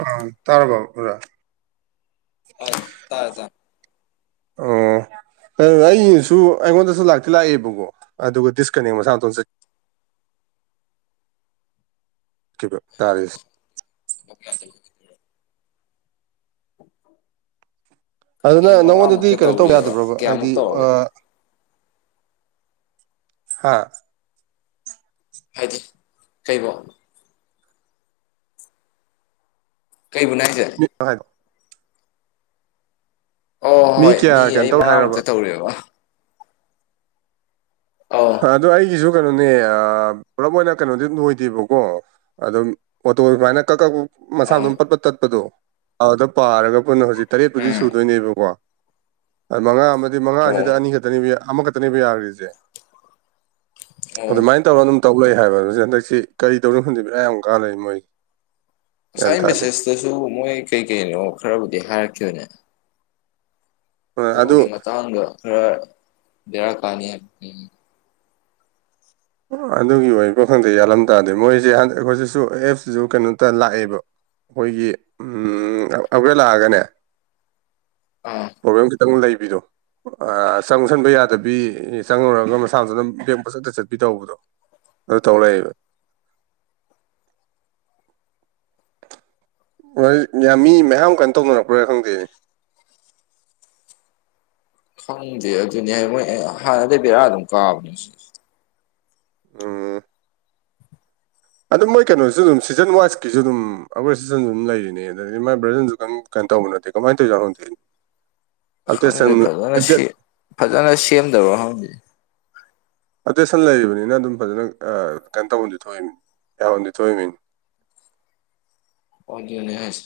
ꯑ ꯇꯔꯔꯕ ꯎꯥ ꯇꯥꯏ ꯇꯥꯔꯦ ꯇꯥꯔꯦ ꯑꯣ ꯑꯩꯁꯨ ꯑꯩꯉꯣꯟꯗꯁꯨ ꯂꯥꯛꯇꯤ ꯂꯥꯛꯑꯦꯕꯀꯣ ꯑꯗꯨꯒ ꯗꯤꯁꯀꯅꯦꯛ ꯃꯁꯥꯇꯣꯝ ꯆꯠꯀꯦ ꯆꯠꯈꯤꯕ ꯇꯥꯔꯁꯦ ꯌꯥꯗ ꯑꯗꯨꯅ ꯑꯩ ꯃꯉꯥꯃꯨꯛꯇ ꯅꯪꯉꯣꯟꯗꯗꯤ ꯀꯩꯅꯣ ꯇꯧꯕ ꯇꯧꯔꯦꯕ ꯌꯥꯗꯕ꯭ꯔꯕ ꯍꯥꯏꯗꯤ ꯀꯌꯥꯃꯨꯛ ꯇꯧꯔꯒꯦ ꯍꯥꯥ ꯍꯥꯏꯗꯤ ꯀꯔꯤꯕꯣ ꯀꯩꯕꯨꯅꯅꯥꯗꯔꯦ ꯉꯒꯣ ꯑꯣ ꯍꯣꯏ ꯍꯣꯏ ꯃꯤ ꯀꯌꯥ ꯀꯩꯅꯣ ꯑꯩ ꯇꯧ ꯍꯥꯏꯔꯕ ꯃꯉꯥꯃꯨꯛꯇ ꯇꯧꯔꯦꯕ ꯑꯥ ꯑꯗꯣ ꯑꯩꯒꯤꯁꯨ ꯀꯩꯅꯣꯅꯦ ꯄꯨꯂꯞ ꯑꯣꯏꯅ ꯀꯩꯅꯣꯗꯤ ꯂꯣꯏꯗꯦꯕꯀꯣ ꯑ ꯑꯗꯨ ꯑꯣ ꯃꯅ ꯀ ꯀ ꯃꯁꯥ ꯑꯧ ꯑꯗꯨꯝ ꯄꯠꯄ ꯇꯠꯄꯗꯣ ꯑꯗꯨꯗ ꯄꯥꯔꯒ ꯄꯨꯣꯏꯟꯅ ꯍꯧꯖꯤꯛ ꯇꯔꯦꯠꯄꯨꯗꯤ ꯎꯝ ꯁꯨꯗꯣꯏꯅꯦꯕꯀꯣ ꯃꯉꯥ ꯑꯃꯗꯤ ꯑꯣ ꯃꯉꯥꯁꯤꯗ ꯑꯅꯤꯈꯛꯇꯅꯦꯕ ꯑꯃꯈꯛꯇꯅꯦꯕ ꯌꯥꯈ꯭ꯔꯤꯁꯦ ꯑꯣ ꯑꯗꯨꯃꯥꯏꯅ ꯇꯧꯔꯒ ꯑꯗꯨꯝ ꯇꯧ ꯂꯩꯛ ꯍꯥꯏꯕ ꯑꯗꯨ ꯍꯟꯗꯛꯁꯤ ꯀꯔꯤ ꯇꯧꯔꯤꯣ ꯈꯟꯖꯤꯕꯤ ꯑꯥ ꯌꯥꯝ ꯀꯥꯟꯅꯩ ꯃꯣꯏꯒꯤ ꯉꯁꯥꯏ ꯃꯦꯁꯦꯁꯇꯁꯨ ꯃꯣꯏ ꯀꯩ ꯀꯩꯅꯣ ꯈꯔꯕꯨꯗꯤ ꯍꯥꯏꯔꯛꯈꯤꯕꯅꯦ ꯑꯗꯨ ꯎꯒꯤ ꯃꯇꯥꯡꯗ ꯈꯔ ꯗꯦꯔꯛ ꯀꯅꯤꯕ ꯎꯝ ꯑꯗꯨꯒꯤ ꯑꯣꯏꯕꯣ ꯈꯪꯗ ꯌꯥꯜꯂꯝ ꯇꯔꯗꯤ ꯃꯣꯏꯁꯦ ꯑꯩꯈꯣꯏꯁꯤꯁꯨ ꯑꯦꯞꯁꯤꯁꯨ ꯀꯩꯅꯣꯇ ꯂꯥꯛꯑꯦꯕ ꯑꯩꯈꯣꯏꯒꯤ ꯎ ꯑꯕ꯭ꯔꯦ ꯂꯥꯛꯑꯒꯅꯦ ꯎꯝ ꯄ꯭ꯔꯣꯕ꯭ꯂꯦꯝ ꯈꯤꯇꯪ ꯂꯩꯕꯤꯗꯣ ꯆꯪꯁꯟꯕ ꯌꯥꯗꯕꯤ ꯆꯪꯉꯨꯔꯒ ꯃꯁꯥ ꯃꯖꯅ ꯕꯦꯡ ꯄ ꯆꯠꯇ ꯆꯠ ꯤ ꯇꯧꯕꯗꯣ ꯑꯗꯨ ꯇꯧꯔꯛꯑꯦꯕ ꯍꯣꯏ ꯌꯥꯝ ꯃꯤ ꯃꯌꯥꯝ ꯀꯩꯅꯣ ꯇꯧꯅꯔꯛꯄ꯭ꯔꯥ ꯈꯪꯗꯦꯅꯦ ꯈꯪꯗꯦ ꯑꯗꯨꯅꯤ ꯍꯥꯏ ꯃꯣꯏ ꯍꯥꯟꯅꯗꯤ ꯕꯦꯔꯥ ꯑꯗꯨꯝ ꯀꯥꯕꯅꯦ ꯑ ꯑꯗꯨꯝ ꯃꯣꯏ ꯀꯩꯅꯣꯁꯨ ꯑꯗꯨꯝ ꯁꯤꯖꯟ ꯋꯥꯏꯁꯀꯤꯁꯨ ꯑꯗꯨꯝ ꯑꯩꯈꯣꯏ ꯁꯤꯖꯟꯁꯨ ꯑꯗꯨꯝ ꯂꯩꯔꯤꯅꯦ ꯑꯗꯨꯗꯗꯤ ꯃꯥꯏ ꯕ꯭ꯔꯖꯟꯁꯨ ꯀꯩꯝ ꯇꯧꯕ ꯅꯠꯇꯦ ꯀꯃꯥꯏꯅ ꯇꯧꯏ ꯖꯥꯠꯅꯣ ꯈꯪꯗꯦ ꯈꯪꯗꯦ ꯑꯟꯇꯦꯁꯇꯥꯏꯟ ꯐꯖꯅ ꯏꯟꯇꯦ__ ꯁꯤ ꯐꯖꯅ ꯁꯦꯝꯗꯕ꯭ꯔꯥ ꯈꯪꯗꯦ ꯑꯇꯦꯁꯟ ꯂꯩꯔꯤꯕꯅꯤꯅ ꯑꯗꯨꯝ ꯐꯖꯅ ꯑ ꯀꯩꯟ ꯇꯧꯕꯝꯗꯤ ꯊꯣꯛꯏꯝꯅꯤ ꯌꯥꯕꯝꯗꯤ ꯊꯣꯛꯏꯝꯅꯤ ꯑꯣꯗꯨꯅꯦ ꯍꯥꯏꯁꯦ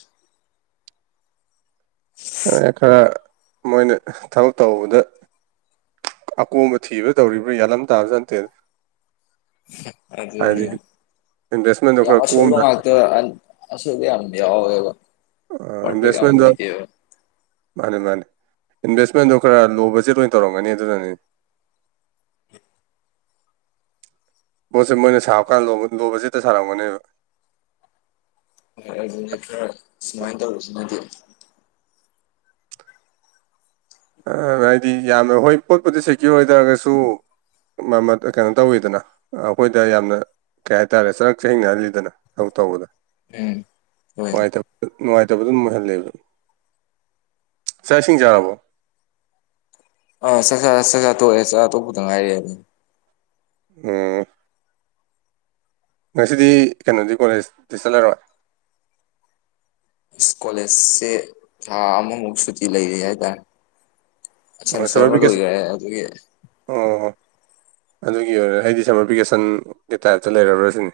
[unintelligible] [unintelligible] ꯈꯔ ꯃꯣꯏꯅ ꯊꯕꯛ ꯇꯧꯕꯗ ꯑꯀꯣꯝꯕ ꯊꯤꯕꯗ ꯇꯧꯔꯤꯕ꯭ꯔꯥ ꯒ꯭ꯌꯥꯟ ꯑꯝ ꯇꯥꯕ ꯖꯥꯠ ꯅꯠꯇꯦꯗ [unintelligible] ꯑꯗꯨꯅꯦ ꯍꯥꯏꯗꯤ ꯏꯟꯚꯦꯁꯃꯦꯟꯗꯣ ꯌꯥꯝ ꯈꯔ ꯑꯁꯣꯏꯕ ꯀꯣꯝꯅ ꯉꯥꯛꯇ ꯑꯟ__ ꯑꯁꯣꯏꯕ ꯌꯥꯝ ꯌꯥꯎꯋꯦꯕ ꯑ ꯄꯔꯐꯦꯛ ꯌꯥꯝ ꯏꯟꯚꯦꯁꯃꯦꯟꯗ ꯑꯣꯏꯗꯦꯕ ꯃꯥꯅꯦ ꯃꯥꯅꯦ ꯏꯟꯚꯦꯁꯃꯦꯟꯗꯣ ꯈꯔ ꯂꯣ ꯕꯖꯦꯠ ꯑꯣꯏꯅ ꯇꯧꯔꯝꯒꯅꯤ ꯑꯗꯨꯅꯅꯤ ꯄꯣꯠꯁꯦ ꯃꯣꯏꯅ ꯁꯥꯔꯛꯀꯥꯟ ꯂꯣꯕ ꯕꯖꯦꯠꯇ ꯁꯥꯔꯝꯒꯅꯦꯕ ꯍꯣꯏ ꯑꯗꯨꯅꯦ ꯈꯔ ꯁꯨꯃꯥꯏꯅ ꯇꯧꯕꯁꯤꯃꯗꯤ ꯑ ꯍꯥꯏꯗꯤ ꯌꯥꯝꯅ ꯍꯣꯏ ꯄꯣꯠꯄꯨꯗꯤ ꯁꯦꯀ꯭ꯌꯣꯔ ꯑꯣꯏ ꯑꯇꯥꯔꯒꯁꯨ ꯃꯥꯟꯅꯞ ꯑꯀꯩꯅꯣ ꯇꯧꯋꯤꯗꯅ ꯑꯩꯈꯣꯏꯗ ꯌꯥꯝꯅ ꯀꯩ ꯍꯥꯏꯇꯥꯔꯦ ꯆꯔꯛ ꯆꯍꯤꯡꯅꯍꯜꯂꯤꯗꯅ ꯊꯕꯛ ꯇꯧꯕꯗ ꯎꯝ ꯍꯣꯏ ꯅꯨꯡꯉꯥꯏꯇꯕ__ ꯅꯨꯡꯉꯥꯏꯇꯕꯗꯨꯝ ꯑꯣꯏꯍꯜꯂꯦꯕ ꯆꯥꯛ ꯏꯁꯤꯡ ꯆꯥꯔꯕꯣ ꯑꯥ ꯆꯥꯛꯆꯥꯔꯦ ꯆꯥꯛꯆꯥ ꯇꯣꯛꯑꯦ ꯆꯥꯛꯆꯥ ꯇꯣꯛꯄꯗ ꯉꯥꯏꯔꯤ ꯍꯧꯖꯤꯛ ꯎꯝ ꯉꯁꯤꯗꯤ ꯀꯩꯅꯣꯗꯤ ꯀꯣꯂꯦꯖꯇꯤ ꯆꯠꯂꯔꯣꯏ ꯑꯁ ꯀꯣꯂꯦꯖꯁꯦ ꯊꯥ ꯑꯃꯃꯨꯛ ꯁꯨꯇꯤ ꯂꯩꯔꯤ ꯍꯥꯏꯇꯥꯔꯦ ꯑꯣ ꯁꯦꯃꯤꯁꯇꯔ ꯁꯃꯔ ꯑꯃ ꯚꯦꯀꯦꯁꯟ ꯂꯣꯏꯈ꯭ꯔꯦ ꯑꯗꯨꯒꯤ ꯑꯣ ꯑꯣ ꯑꯗꯨꯒꯤ ꯑꯣꯏꯔꯦ ꯑꯩꯗꯤ ꯁꯝꯃꯔ ꯚꯦꯀꯦꯁꯟꯒꯤ ꯇꯥꯏꯞꯇ ꯂꯩꯔꯕ꯭ꯔꯥ ꯁꯤꯅꯤ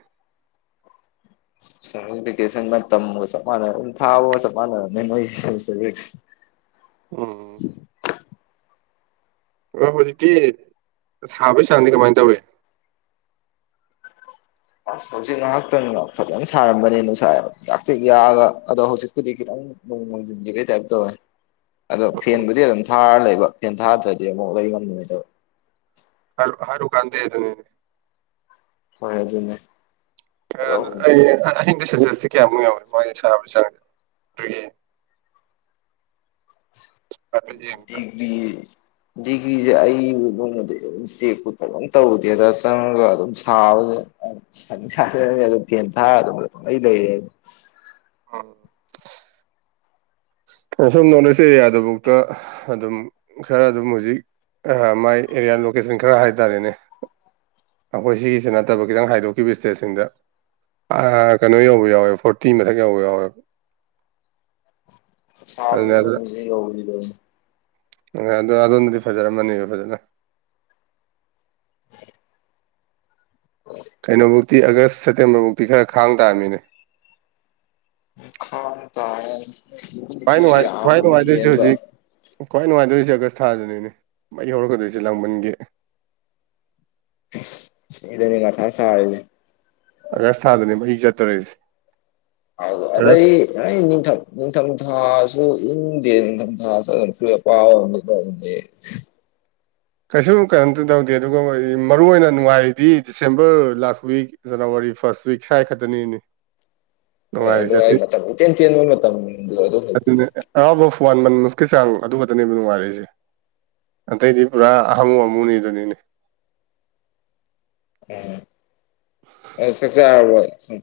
ꯁꯝꯃꯔ ꯚꯦꯀꯦꯁꯟ ꯃꯇꯝꯒ ꯆꯞ ꯃꯥꯟꯅ ꯑꯗꯨꯝ ꯊꯥꯕꯒ ꯆꯞ ꯃꯥꯟꯅꯔꯕꯅꯦ ꯃꯣꯏꯒꯤ ꯁꯦꯃꯤꯁꯇꯔ ꯋꯤꯛ__ [inaudible] ꯎꯝ [unintelligible] ꯑꯣ ꯍꯧꯖꯤꯛꯇꯤ ꯁꯥꯕꯩ ꯆꯥꯡꯗꯤ ꯀꯃꯥꯏ ꯇꯧꯔꯤ ꯑꯁ ꯍꯧꯖꯤꯛ ꯉꯥꯏꯍꯥꯛꯇꯪ ꯐꯖꯅ ꯁꯥꯔꯝꯕꯅꯦ ꯅꯨꯡꯁꯥꯏꯕ ꯌꯥꯝꯇ꯭ꯔꯤꯛ ꯌꯥꯛꯑꯒ ꯑꯗꯣ ꯍꯧꯖꯤꯛꯄꯨꯗꯤ ꯈꯤꯇꯪ ꯅꯣꯡ ꯃꯪꯖꯤꯟꯒꯤ ꯕꯩ ꯇꯥꯏꯞ ꯇꯧꯋꯦ ꯑꯗꯣ ꯑꯣ ꯐꯦꯟꯕꯨꯗꯤ ꯑꯗꯨꯝ ꯊꯥꯔ ꯂꯩꯕ ꯐꯦꯟ ꯊꯥꯗ꯭ꯔꯗꯤ ꯑꯃꯨꯛ ꯂꯩ ꯉꯝꯅꯗꯕ ꯍꯥꯔꯨꯛ ꯍꯥꯔꯨꯀꯥꯟꯗꯦꯗꯨ ꯅꯤꯅꯦ ꯍꯣꯏ ꯑꯗꯨꯅꯦ ꯑꯌ ꯅ ꯑꯗꯨꯝ ꯑꯩ ꯑ ꯑꯍꯤꯡꯗ ꯁꯦꯜꯁꯤꯌꯁꯇꯤ ꯌꯥꯃꯨꯛ ꯌꯥꯎꯋꯤ ꯃꯥꯒꯤ [unintelligible] ꯁꯦ ꯗ꯭ꯔꯤꯒꯤ__ ꯍꯥꯏꯐꯦꯠ ꯌꯦꯡꯕꯗ ꯗꯤꯒ꯭ꯔꯤ ꯗꯤꯒ꯭ꯔꯤꯁꯦ ꯑꯩꯕꯨ ꯅꯣꯡꯃꯇ ꯑꯗꯨꯝ ꯆꯦꯛꯄꯨ ꯑꯗꯨꯝ ꯇꯧꯔꯨꯗꯦꯗ ꯆꯪꯉꯒ ꯑꯗꯨꯝ ꯁꯥꯕꯒ ꯑ__ ꯁꯥꯅꯤꯡ ꯁꯥꯖꯅꯣꯗ ꯑꯗꯨꯝ ꯐꯦꯟ ꯊꯥꯔ ꯑꯗꯨꯝ ꯄꯪꯂꯩ ꯂꯩꯔꯦꯗ__ ꯍꯣꯍꯣꯏ ꯑꯁꯣꯝ ꯅꯣꯔꯠ ꯏꯁ ꯑꯦꯔꯤꯌꯥꯗꯕꯧꯇ ꯑꯗꯨꯝ ꯈꯔ ꯑꯗꯨꯝ ꯍꯧꯖꯤꯛ ꯑꯍ ꯃꯥꯏ ꯑꯦꯔꯤꯌꯥ ꯂꯣꯀꯦꯁꯟ ꯈꯔ ꯍꯥꯏꯇꯥꯔꯦꯅꯦ ꯑꯩꯈꯣꯏ ꯁꯤꯒꯤꯁꯦ ꯅꯠꯇꯕ ꯈꯤꯇꯪ ꯍꯥꯏꯗꯣꯛꯈꯤꯕ ꯏꯁꯇꯦꯠꯁꯤꯡꯗ ꯑꯥ ꯀꯩꯅꯣ ꯌꯧꯕ ꯌꯥꯎꯋꯦ ꯐꯣꯔꯇꯤ ꯃꯊꯛ ꯌꯧꯕ ꯌꯥꯎꯋꯦꯕ ꯑꯗꯨꯅ ꯑꯊꯥꯕꯅꯤꯅ ꯑꯗꯨ ꯍꯧꯖꯤꯛ ꯌꯧꯔꯝꯗꯧꯅꯦ ꯑꯍꯣꯏ ꯑꯗꯣ ꯑꯗꯨꯅꯗꯤ ꯐꯖꯔꯝꯃꯅꯦꯕ ꯐꯖꯅ [unintelligible] ꯀꯩꯅꯣꯐꯧꯇꯤ ꯑꯥꯒꯁ ꯁꯦꯞꯇꯦꯝꯕꯔꯐꯧꯗꯤ ꯈꯔ ꯈꯥꯡ ꯇꯥꯝꯅꯤꯅꯦ ꯈꯥꯡ ꯇꯥꯔꯦ [unintelligible] ꯈ꯭ꯋꯥꯏ ꯅꯨꯡꯉꯥꯏ ꯈ꯭ꯋꯥꯏ ꯅꯨꯡꯉꯥꯏꯗꯣꯏꯁꯤ ꯍꯧꯖꯤꯛ ꯈ꯭ꯋꯥꯏ ꯅꯨꯡꯉꯥꯏꯗꯣꯏꯁꯦ ꯑꯥꯒꯁ ꯊꯥꯖꯤꯅꯤꯅꯦ ꯃꯩ ꯍꯧꯔꯛꯀꯗꯣꯏꯁꯦ ꯂꯥꯡꯕꯟꯒꯤ ꯍꯁ ꯑꯗꯨꯅꯦ ꯃꯊꯥ ꯁꯥꯔꯤꯖꯦ ꯑꯥꯒꯁ ꯊꯥꯗꯅꯦ ꯃꯍꯤ ꯆꯠꯇꯣꯔꯤꯖꯦ ꯍꯥꯎ ꯑꯗ ꯑꯩ ꯌꯥ ꯅꯤꯡꯊꯝ ꯅꯤꯡꯊꯝꯊꯥꯁꯨ ꯏꯪꯗꯦ ꯅꯤꯡꯊꯝꯊꯥꯁꯨ ꯑꯗꯨꯝ ꯁ ꯑ ꯄ ꯗꯤ ꯀꯩꯁꯨ ꯀꯩꯅꯝꯇ ꯇꯧꯗꯦ ꯑꯗꯨꯒ ꯃꯔꯨ ꯑꯣꯏꯅ ꯅꯨꯡꯉꯥꯏꯔꯤꯗꯤ December last week January first week ꯁ꯭ꯋꯥꯏ ꯈꯛꯇꯅꯤꯅꯤ ꯍꯣꯏ ꯑꯗꯨꯣ ꯑꯩ ꯃꯇꯝ ꯏꯇꯦꯟ ꯇꯦꯟꯕꯒꯤ ꯃꯇꯝꯗꯨ ꯑꯗꯨ ꯍꯛꯇꯅꯤ ꯑꯍꯥꯎꯕ ꯋꯥꯟ ꯃꯟ ꯃꯨꯁꯀꯤ ꯆꯥꯡ ꯑꯗꯨꯒꯗꯅꯦꯕ ꯅꯨꯡꯉꯥꯏꯔꯛꯏꯁꯦ ꯑꯇꯩꯗꯤ ꯄꯨꯔꯥ ꯑꯍꯃꯨ ꯑꯃꯨꯅꯤꯗꯅꯅꯦ ꯎꯝ ꯆꯁ ꯍꯥꯏ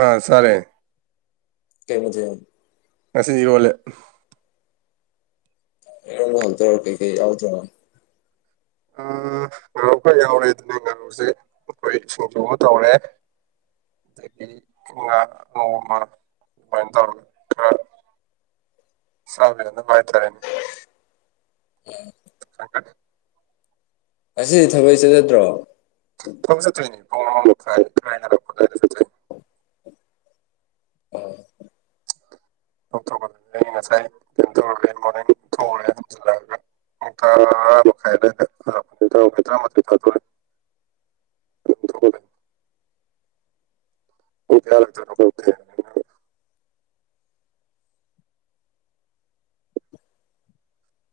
ꯑꯥ ꯁꯔꯦ ꯀꯩꯕ ꯉꯁꯣꯂꯦ ꯑꯦ ꯍꯜ ꯇꯔ ꯑꯧ ꯆ ꯑ ꯉꯥꯔꯨ ꯈꯔ ꯌꯥꯎꯔꯦ ꯑꯗꯨꯅꯦ ꯉꯥꯔꯨꯁꯦ ꯑꯩꯈꯣꯏ ꯁꯨꯝ ꯁꯨꯕ ꯇꯧꯔꯦ ꯑꯗꯒꯤ ꯉꯥ ꯅꯣꯡꯃ ꯑꯗꯨꯃꯥꯏꯅ ꯇꯧꯔꯒ ꯈꯔ ꯁꯥꯎꯅ ꯃꯥꯏꯇꯔꯅꯤ ꯑꯁꯤꯗꯤ ꯊꯕꯩ ꯆꯠꯠꯇꯗ꯭ꯔꯣ ꯊꯧ ꯆꯖꯇꯅꯤ ꯄꯈꯥꯏ ꯔꯥꯏꯅꯔꯖ ꯎꯝ ꯊꯣꯛꯄꯗ ꯑꯩ ꯉꯁꯥꯏ ꯀꯟꯊꯔꯦ ꯃꯣꯔ ꯊꯣꯛꯎꯔꯦ ꯑꯗꯨꯝꯁꯤꯜꯂꯛꯑꯒ ꯑ ꯃꯈ ꯈꯥꯏꯗ꯭ꯔ ꯑꯣꯀꯌꯥꯂ ꯇꯔꯣꯦ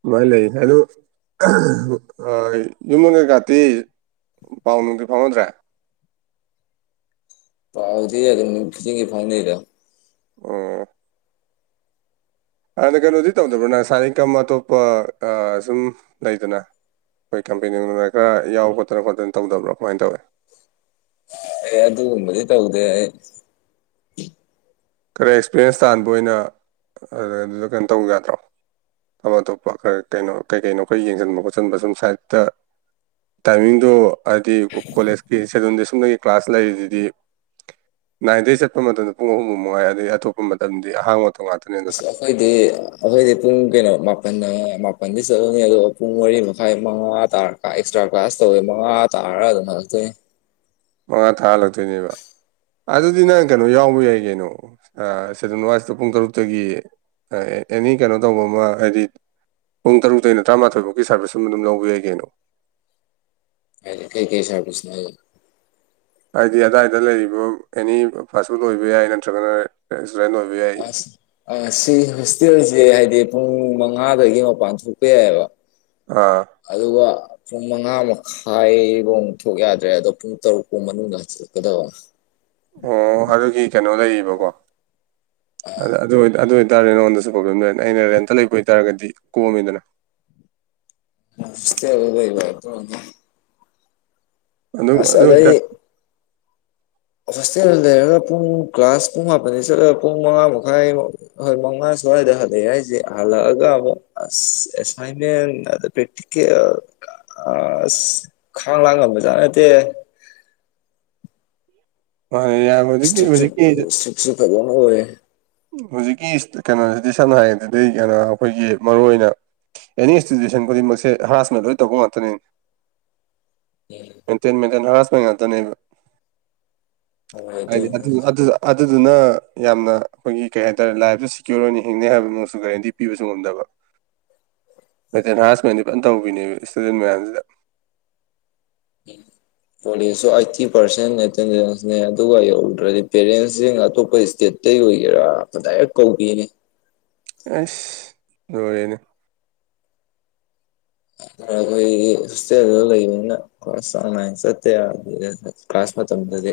ꯑꯗꯨꯃꯥꯏꯅ ꯂꯩ ꯑꯗꯣ ꯌꯨꯝꯒ ꯥꯇꯤ ꯄꯥꯎꯅꯨꯡꯗꯤ ꯐꯥꯎꯅꯗ꯭ꯔꯦ ꯄꯥꯎꯗꯤ ꯑꯗꯨꯝ ꯖꯤꯡꯒꯤ ꯐꯥꯎꯅꯩꯗ ꯎ ꯑꯗꯨꯅ ꯀꯩꯅꯣꯗꯤ ꯇꯧꯗꯕ꯭ꯔꯅ ꯁꯥꯔꯤꯀꯝ ꯑꯇꯣꯞꯄ ꯁꯨꯝ ꯂꯩꯗꯅ ꯑꯩꯈꯣꯏ ꯀꯝꯄꯦꯅꯤꯅ ꯈꯔ ꯌꯥꯎ ꯈꯣꯠꯇꯅ ꯈꯣꯠꯇꯅ ꯇꯧꯗꯕ꯭ꯔꯥ ꯀꯃꯥꯏꯅ ꯇꯧꯋꯦ ꯑꯦ ꯑꯗꯨꯒꯨꯝꯕꯗꯤ ꯇꯧꯗꯦ ꯑꯩ ꯈꯔ ꯑꯦꯛꯁꯄꯤꯔꯦꯟꯁ ꯇꯥꯟꯕ ꯑꯣꯏꯅ ꯑꯗꯨꯗ ꯑꯗꯨꯗ ꯀꯩꯅꯣ ꯇꯧꯕ ꯌꯥꯗ꯭ꯔꯣ ꯑꯇꯣꯞ ꯑꯇꯣꯞꯄ ꯈꯔ ꯀꯩꯅꯣ ꯀꯩ ꯀꯩꯅꯣ ꯑꯩꯈꯣꯏ ꯌꯦꯡꯁꯤꯟꯕ ꯈꯣꯠꯆꯟꯕ ꯁꯨꯝ ꯁꯥꯏꯗꯠꯇ ꯇꯃꯤꯡꯗꯨ ꯑꯗꯨꯗꯤ ꯀꯣꯂꯦꯖ ꯁꯦꯗꯨꯜꯗꯤ ꯁꯨꯞꯅꯒꯤ ꯀ꯭ꯂꯥꯁ ꯂꯩꯔꯤꯁꯤꯗꯤ ꯅꯥꯏꯟꯗꯒꯤ ꯆꯠꯄ ꯃꯇꯝꯗ ꯄꯨꯡ ꯑꯍꯨꯝꯃꯨꯛ ꯅꯨꯡꯉꯥꯏ ꯑꯗꯩ ꯑꯇꯣꯞꯄ ꯃꯇꯝꯗꯤ ꯑꯍꯥꯡꯕꯛꯇ ꯉꯥꯛꯇꯅꯦ ꯑꯁ ꯑꯗꯨꯅ ꯑꯩꯈꯣꯏꯗꯤ ꯑꯩꯈꯣꯏꯗꯤ ꯄꯨꯡ ꯀꯩꯅꯣ ꯃꯥꯄꯟ ꯃꯥꯄꯟꯗꯤ ꯆꯠꯂꯨꯅꯤ ꯑꯗꯨꯒ ꯄꯨꯡ ꯃꯔꯤ ꯃꯈꯥꯏ ꯃꯉꯥ ꯇꯥꯔꯦ ꯑꯦꯛꯁꯇ꯭ꯔꯥ ꯀ꯭ꯂꯥꯁ ꯇꯧꯋꯦ ꯃꯉꯥ ꯇꯥꯔ ꯑꯗꯨꯝ ꯍꯛꯇꯦ ꯃꯉꯥ ꯊꯥꯜꯂꯛꯇꯣꯏꯅꯦꯕ ꯑꯗꯨꯗꯤ ꯅꯪ ꯀꯩꯅꯣ ꯌꯥꯎꯕ ꯌꯥꯏ ꯀꯩꯅꯣ ꯁꯦꯗꯨꯜ ꯋꯥꯁꯇ ꯄꯨꯡ ꯇꯔꯨꯛꯇꯒꯤ ꯑꯦꯅꯤ ꯀꯩꯅꯣ ꯇꯧꯕ ꯑꯃ ꯍꯥꯏꯗꯤ ꯄꯨꯡ ꯇꯔꯨꯛꯇꯩꯩꯅ ꯇꯔꯥꯃꯥꯊꯣꯏꯐꯥꯎꯒꯤ ꯁꯥꯔꯚꯤꯁꯁ ꯑꯃ ꯑꯗꯨꯝ ꯂꯧꯕ ꯌꯥꯩ ꯀꯩꯅꯣ ꯀꯩ ꯀꯩ ꯁꯔꯕꯤꯁ ꯂꯩ ꯍꯥꯏꯗꯤ ꯑꯗꯥꯏꯗ ꯂꯩꯔꯤꯕ ꯑꯦꯅꯤ ꯐꯥꯁ ꯐꯨꯗ ꯑꯣꯏꯕ ꯌꯥꯏ ꯅꯠꯇ꯭ꯔꯒꯅ ꯔꯦꯁꯇꯨꯔꯦꯟ ꯑꯣꯏꯕ ꯌꯥꯏ ꯑꯁ ꯑ ꯁꯤ ꯍꯣꯁꯇꯦꯜꯁꯦ ꯍꯥꯏꯗꯤ ꯄꯨꯡ ꯃꯉꯥꯗꯒꯤ ꯃꯄꯥꯟ ꯊꯣꯛꯄ ꯌꯥꯏꯑꯕ ꯑꯥ ꯑꯗꯨꯒ ꯄꯨꯡ ꯃꯉꯥ ꯃꯈꯥꯏꯐꯧꯛ ꯊꯣꯛ ꯌꯥꯗ꯭ꯔꯦ ꯑꯗꯣ ꯄꯨꯡ ꯇꯔꯨꯛ ꯐꯥꯎ ꯃꯅꯨꯡꯗ ꯗꯣ ꯑꯣ ꯍꯕꯒꯤ ꯀꯩꯅꯣ ꯂꯩꯔꯤꯕꯕꯀꯣ ꯑ ꯑꯗꯨ ꯑꯣꯏꯇꯥꯔꯦ ꯅꯉꯣꯟꯗꯁꯨꯨꯝ ꯄ꯭ꯔꯣꯕ꯭ꯂꯦꯝ ꯂꯩ ꯑꯩꯅ ꯔꯦꯟꯇ ꯂꯩꯕ ꯑꯣꯏꯇꯥꯔꯒꯗꯤ ꯀꯣꯝꯃꯤꯗꯅ ꯅꯁꯦ ꯑꯗꯨꯗꯩꯕ ꯑꯗꯨ ꯑꯗꯨ ꯑꯗꯩ ꯑꯣꯏꯇꯥ ꯍꯣꯁꯇꯦꯜꯗ ꯂꯩꯔꯒ ꯄꯨꯡ ꯀ꯭ꯂꯥꯁ ꯄꯨꯡ ꯃꯥꯄꯟꯗ ꯆꯠꯂꯒ ꯄꯨꯡ ꯃꯉꯥ ꯃꯈꯥꯏ ꯍꯣꯏ ꯃꯉꯥ ꯁ꯭ꯋꯥꯏꯗ ꯍꯜꯂꯛꯑꯦ ꯍꯥꯏꯁꯦ ꯍꯜꯂꯛꯑꯒ ꯑꯃꯨꯛ ꯑꯁ ꯑꯦꯁꯥꯏꯟꯃꯦꯟ ꯑꯁ ꯈꯥꯡ ꯂꯥꯡ ꯉꯝꯕꯖꯥꯠ ꯅꯠꯇꯦ ꯃꯥꯅꯦ ꯌꯥ ꯍꯧꯖꯤꯛꯀꯤ ꯍꯧꯖꯤꯛꯀꯤ ꯁꯤ ꯐꯗꯧꯅ ꯑꯣꯏꯌꯦꯦ ꯍꯧꯖꯤꯛꯀꯤ ꯀꯩꯅꯣꯁꯤꯗꯤ ꯁꯝꯅ ꯍꯥꯏꯔꯕꯗꯗꯤ ꯀꯩꯅꯣ ꯑꯩꯈꯣꯏꯒꯤ ꯃꯔꯨ ꯑꯣꯏꯅ ꯑꯦꯅꯤ ꯏꯟꯁꯇꯤꯇ꯭ꯌꯨꯁꯟ ꯈꯨꯗꯤꯡꯃꯛꯁꯦ ꯍꯔꯥꯁꯃ ꯂꯣꯏ ꯇꯧꯕ ꯉꯥꯛꯇꯅꯤꯅꯦ ꯎꯝ ꯃꯦꯟꯇꯦꯟ ꯃꯦꯟꯇꯦꯟ ꯍꯔꯥꯁꯄ ꯉꯥꯛꯇꯅꯦꯕ ꯍꯣꯏ ꯍꯥꯏꯗꯤ ꯑꯗꯨꯅꯤ ꯑꯗꯨꯗꯨ ꯑꯗꯨꯗꯨꯅ ꯌꯥꯝꯅ꯫ ꯑꯩꯈꯣꯏꯒꯤ ꯀꯩ ꯍꯥꯏꯇꯥꯔꯦ ꯂꯥꯏꯐꯇꯨ ꯁꯤꯀꯤꯌꯣꯔ ꯑꯣꯏꯅ ꯍꯤꯡꯅꯤ ꯍꯥꯏꯕꯃꯁꯨ ꯒꯔꯦꯟꯇꯤꯄꯤꯕꯁꯨ ꯉꯝꯗꯕ꯫ ꯃꯦꯟꯇꯦꯟ ꯍꯥꯔꯥꯁꯃꯦꯟꯗꯤ ꯐꯖꯅ ꯇꯧꯕꯤꯅꯦꯕ ꯏꯁꯇꯨꯗꯦꯟ ꯃꯌꯥꯝꯁꯤꯗ꯫ ꯀꯣꯂꯦꯖꯁꯨ ꯑꯥꯏꯠꯇꯤ ꯄꯥꯔꯁꯦꯟ ꯑꯦꯇꯦꯟꯗꯦꯟꯁꯅꯦ ꯑꯗꯨꯒ ꯌꯧꯗ꯭ꯔꯗꯤ ꯄꯦꯔꯦꯟꯁꯁꯤꯡ ꯑꯇꯣꯞꯄ ꯏꯁꯇꯦꯠ꯫ ꯇꯩ ꯑꯣꯏꯒꯦꯔ ꯗꯥꯏꯔꯦꯛ ꯀꯧꯕꯤꯅꯤ꯫ ꯑꯁ ꯅꯣꯔꯦꯅꯦ꯫ ꯑꯩꯈꯣꯏꯗꯤ ꯍꯣꯁꯇꯦꯜꯗ ꯂꯩꯕꯅꯤꯅ꯫ ꯀꯣꯂꯦꯁ ꯆꯥꯡ ꯅꯥꯏꯅ ꯆꯠꯇ ꯌꯥꯗꯦ ꯀꯥꯂꯥꯁ ꯃꯥꯇꯝꯗꯗꯤ꯫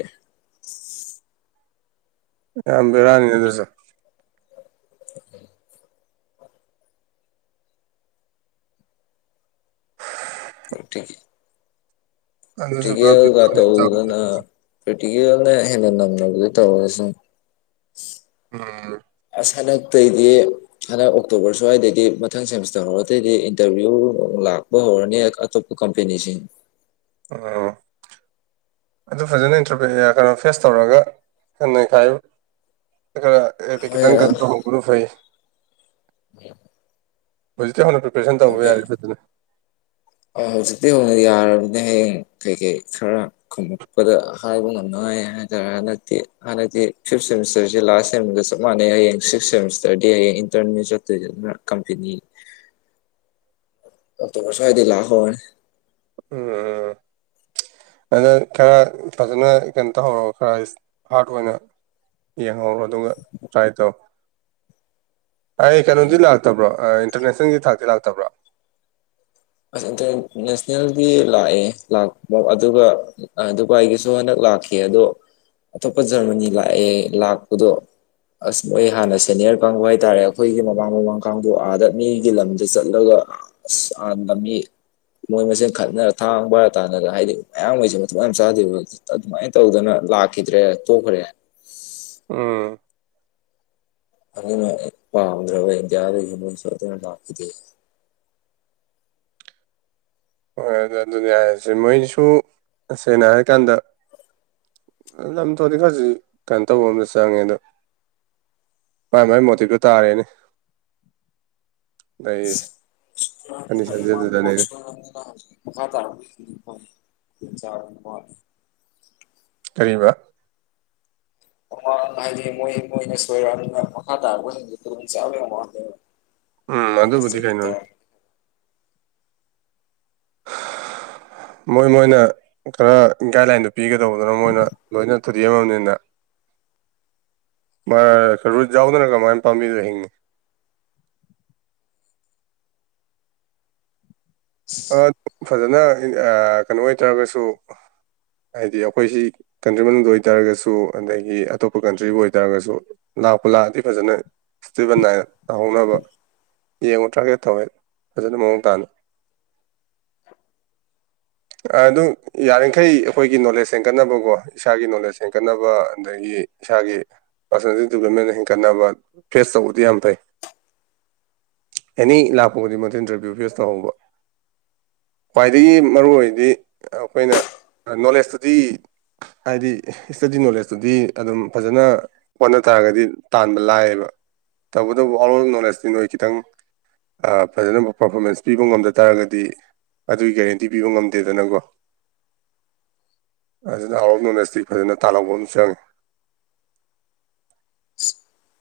ꯌꯥꯝ ꯕꯦꯔꯥꯅꯤ ꯑꯗꯨꯁꯨ꫰꫰ ꯑꯣ꯫ [unintelligible] ꯑꯗꯨꯁꯨ ꯄꯨꯔꯥ ꯄ꯭ꯔꯤꯇꯤꯀꯦꯜꯒ ꯕꯦꯔꯥꯅꯤ ꯇꯧꯗꯅ ꯇꯧꯔꯤꯁꯦ꯫ ꯄ꯭ꯔꯤꯇꯤꯀꯦꯜꯅ ꯍꯦꯟꯅ ꯅꯝꯅꯕꯗꯤ ꯇꯧꯔꯁꯨ꯫ ꯎꯝ ꯑꯁꯥ ꯍꯟꯗꯛꯇꯩꯗꯤ꯫ ꯍꯟꯗꯛ ꯑꯣꯛꯇꯣꯕꯔ ꯁ꯭ꯋꯥꯏꯗꯩꯗꯤ ꯃꯊꯪ ꯁꯦꯃꯤꯁꯇꯔ ꯍꯧꯔꯗꯩꯩꯗꯤ ꯏꯟꯇꯔꯚꯤꯌꯨ ꯂꯥꯛꯄ ꯍꯧꯔꯅꯤ ꯑꯇꯣꯞ ꯀꯝꯄꯦꯅꯤꯁꯤ꯫ ꯑ꯫ ꯑꯗꯨ ꯐꯖꯅ ꯏꯟꯇꯔꯕꯤꯅꯤꯌꯥ ꯀꯩꯅꯣ ꯐꯦꯁ ꯇꯧꯔꯒ ꯀꯟꯅꯩꯈꯥꯏ꯫ [unintelligible] ꯍꯣꯏ ꯈꯤꯇꯪ ꯀꯥꯟꯗ ꯇꯧꯍꯧꯕꯅ ꯐꯩ꯫ ꯍꯧꯖꯤꯛꯇꯩ ꯍꯧꯅ ꯄ꯭ꯔꯤꯄꯦꯔꯦꯁꯟ ꯇꯧꯕ ꯌꯥꯔꯦ ꯐꯖꯅ꯫ ꯑ ꯍꯧꯖꯤꯛꯇꯩ ꯍꯧꯅ ꯌꯥꯔꯕꯅꯦ ꯍꯌꯦꯡ ꯀꯩ ꯀꯩ ꯈꯔ꯫ ꯈꯨꯝꯄꯗ ꯍꯥꯏꯕ ꯉꯝꯅꯉꯥꯏ ꯍꯥꯏꯇꯥꯔꯦ ꯍꯟꯗꯛꯇꯤ ꯍꯟꯗꯛꯇꯤ ꯐꯤꯐ ꯁꯦꯃꯤꯁꯇꯔꯁꯤ ꯂꯥꯔꯁ ꯁꯦꯝꯒ ꯆꯥꯞ ꯃꯥꯥꯟꯅꯦ ꯍꯌꯦꯡ ꯁꯤꯛꯁ ꯁꯦꯃꯤꯁꯇꯔꯗꯤ ꯍꯌꯦꯡ ꯏꯟꯇꯔꯅꯦ ꯆꯠꯇꯣꯏꯁꯦ ꯑꯗꯨꯅ ꯀꯝꯄꯦꯅꯤ꯫ ꯑꯣꯛꯇꯣꯕꯔ ꯁꯋꯥꯏꯗꯒꯤ ꯂꯥꯛ ꯍꯧꯔꯅꯤ꯫ ꯎꯝ꯫ ꯑꯗ ꯈꯔ ꯐꯖꯅ ꯀꯩꯅꯣ ꯇꯧꯍꯧꯔꯒ ꯈꯔ ꯍꯥꯔꯠ ꯑꯣꯏꯅ꯫ ꯌꯦꯡꯍꯧꯔꯣ ꯑꯗꯨꯒ ꯇ꯭ꯔꯥꯏ ꯇꯧ꯫ ꯑꯩ ꯀꯩꯅꯣꯗꯤ ꯎꯝ ꯂꯥꯛꯇꯕ꯭ꯔꯣ ꯏꯟꯇꯔꯅꯦꯁꯅꯦꯜꯒꯤ ꯊꯥꯛꯇꯤ ꯂꯥꯛꯇꯕ꯭ꯔꯣ꯫ ꯑꯁ ꯏꯟꯇꯔ ꯅꯦꯁꯅꯦꯜꯒꯤ ꯂꯥꯛꯑꯦ ꯂꯥꯛꯄ ꯑꯗꯨꯒ꯫ ꯗꯨꯕꯥꯏꯒꯤꯁꯨ ꯍꯟꯗꯛ ꯂꯥꯛꯈꯤ ꯑꯗꯣ ꯑꯇꯣꯞꯄ ꯖꯔꯃꯅꯤ ꯂꯥꯛꯑꯦ ꯂꯥꯛꯄꯗꯣ꯫ ꯑꯁ ꯃꯣꯏ ꯍꯥꯟꯅ ꯁꯦꯅꯤꯌꯔ ꯀꯥꯡꯕꯨ ꯍꯥꯏꯇꯥꯔꯦ ꯑꯩꯈꯣꯏꯒꯤ ꯃꯃꯥꯡ ꯃꯃꯥꯡ ꯀꯥꯡꯕꯨ ꯑꯗ ꯃꯤꯒꯤ ꯂꯝꯗ ꯆꯠꯂꯒ꯫ ꯑꯁ꯫ [unintelligible] ꯃꯣꯏ ꯃꯁꯦꯟ ꯈꯠꯅꯔ ꯊꯥꯡ ꯄꯥꯏꯔꯥ ꯇꯥꯟꯅꯗ ꯍꯥꯏꯗꯤ ꯃꯌꯥꯡꯃꯩꯁꯦ ꯃꯊꯣꯡ ꯌꯥꯝ ꯆꯥꯗꯦꯕ꯫ ꯑꯗꯨꯃꯥꯏꯅ ꯇꯧꯗꯅ ꯂꯥꯛꯈꯤꯗ꯭ꯔꯦ ꯇꯣꯛꯈ꯭ꯔꯦ꯫ ꯎꯝ꫰꫰ ꯑꯗꯨꯅꯅꯦ ꯄꯥꯝꯗ꯭ꯔꯕ꯫ [unintelligible] ꯍꯣꯏ ꯑꯗꯨ ꯑꯗꯨꯅꯦ ꯍꯥꯏꯔꯤꯁꯦ ꯃꯣꯏꯁꯨ ꯇꯁꯦꯡꯅ ꯍꯥꯏꯔꯀꯥꯟꯗ꯫ ꯂꯝꯊꯣꯗꯤ ꯈꯔꯗꯤ ꯀꯩꯅꯣ ꯇꯧꯕ ꯑꯃꯗꯤ ꯆꯪꯉꯦ ꯑꯗꯣ꯫ ꯃꯥꯥꯏ ꯃꯥꯏ ꯃꯣꯇꯤꯚꯇꯣ ꯇꯥꯔꯦꯅꯦ꯫ ꯂꯩꯔꯤꯁꯦ ꯀꯟꯗꯤꯁꯟꯁꯦ ꯑꯗꯨꯗꯅꯦ [inaudible] [unintelligible] ꯀꯔꯤꯕ꯫ ꯃꯃꯥꯡ ꯍꯥꯏꯗꯤ ꯃꯣꯏ ꯃꯣꯏꯅ ꯁꯣꯏꯔꯛꯑꯝꯅꯤꯅ ꯃꯈꯥ ꯇꯥꯔꯛꯄꯁꯤꯡꯗꯤ ꯈꯨꯗꯣꯡ ꯆꯥꯕ ꯌꯥꯝ ꯋꯥꯠꯂꯦꯕ ꯎꯝ ꯃꯣꯏꯅ ꯑꯗꯨꯕꯨꯗꯤ ꯆꯤꯡꯅ ꯀꯩꯅꯣꯅꯤ ꯇꯥꯔꯛ ꯃꯣꯏ ꯃꯣꯏꯅ ꯈꯔ ꯒꯥꯏꯗꯂꯥꯏꯟꯗꯨ ꯄꯤꯒꯗꯧꯕꯗꯨꯅ ꯃꯣꯏꯅ ꯂꯣꯏꯅ ꯊꯨꯗꯦꯛꯑꯝꯃꯝꯅꯤꯅ ꯃꯥ ꯔꯨꯠ ꯌꯥꯎꯗꯅ ꯀꯃꯥꯏꯟ ꯄꯥꯝꯕꯤꯅꯣ ꯍꯤꯡꯉꯤ ꯑ ꯐꯖꯅ ꯑ ꯀꯩꯅꯣ ꯑꯣꯏꯇꯥꯔꯒꯁꯨ ꯍꯥꯏꯗꯤ ꯑꯩꯈꯣꯏꯁꯤ ꯀꯟꯇ꯭ꯔꯤ ꯃꯅꯨꯡꯗ ꯑꯣꯏꯇꯥꯔꯒꯁꯨ ꯑꯗꯒꯤ ꯑꯇꯣꯞꯄ ꯀꯟꯇ꯭ꯔꯤꯕꯨ ꯑꯣꯏꯇꯥꯔꯒꯁꯨ ꯂꯥꯛꯄꯨ ꯂꯥꯛꯑꯗꯤ ꯐꯖꯅ ꯏꯁꯇꯦꯕꯦꯜ ꯅꯥꯏꯅ ꯇꯧꯍꯧꯅꯕ ꯌꯦꯡꯉꯨ ꯇ꯭ꯔꯥꯒꯦꯠ ꯇꯧꯋꯦ ꯐꯖꯅ ꯃꯑꯣꯡ ꯇꯥꯅ ꯑꯗꯨ ꯌꯥꯔꯤꯈꯩ ꯑꯩꯈꯣꯏꯒꯤ ꯅꯣꯂꯦꯖ ꯍꯦꯟꯒꯠꯅꯕꯀꯣ ꯏꯁꯥꯒꯤ ꯅꯣꯂꯦꯖ ꯍꯦꯟꯒꯠꯅꯕ ꯑꯗꯒꯤ ꯏꯁꯥꯒꯤ ꯄꯥꯔꯁꯣꯅꯦꯜ ꯗꯤꯕꯂꯞꯃꯦꯟ ꯍꯦꯟꯒꯠꯅꯕ ꯐꯦꯁ ꯇꯧꯕꯗꯤ ꯌꯥꯝ ꯐꯩ ꯑꯦꯅꯤ ꯂꯥꯛꯄ ꯈꯨꯗꯤꯡꯃꯛꯇ ꯏꯟꯇꯔꯚꯤꯌꯨ ꯐꯦꯁ ꯇꯧꯍꯧꯕ ꯈ꯭ꯋꯥꯏꯗꯒꯤ ꯃꯔꯨꯑꯣꯏꯔꯤꯗꯤ ꯑꯩꯈꯣꯏꯅ ꯅꯣꯂꯦꯖꯇꯨꯗꯤ ꯍꯥꯏꯗꯤ ꯏꯁꯇꯗꯤ ꯅꯣꯂꯦꯖꯇꯨꯗꯤ ꯑꯗꯨꯝ ꯐꯖꯅ ꯍꯣꯠꯅ ꯇꯥꯔꯒꯗꯤ ꯇꯥꯟꯕ ꯂꯥꯏꯌꯦꯕ ꯇꯧꯕꯇꯕꯨ ꯑꯥꯎꯠ ꯑꯣꯐ ꯅꯣꯂꯦꯖꯇꯤ ꯅꯣꯏ ꯈꯤꯇꯪ ꯑ ꯐꯖꯅ ꯄꯔꯐꯣꯔꯃꯦꯟꯁ ꯄꯤꯕ ꯉꯝꯗ ꯇꯥꯔꯒꯗꯤ ꯑꯗꯨꯒꯤ ꯒꯦꯔꯦꯟꯇꯤ ꯄꯤꯕ ꯉꯝꯗꯦꯗꯅꯀꯣ ꯑꯗꯨꯅ ꯑꯥꯎꯠ ꯑꯣꯐ ꯅꯣꯂꯦꯖꯇꯤ ꯐꯖꯅ ꯇꯥꯜꯍꯧꯕ ꯑꯃ ꯆꯪꯉꯤ [unintelligible]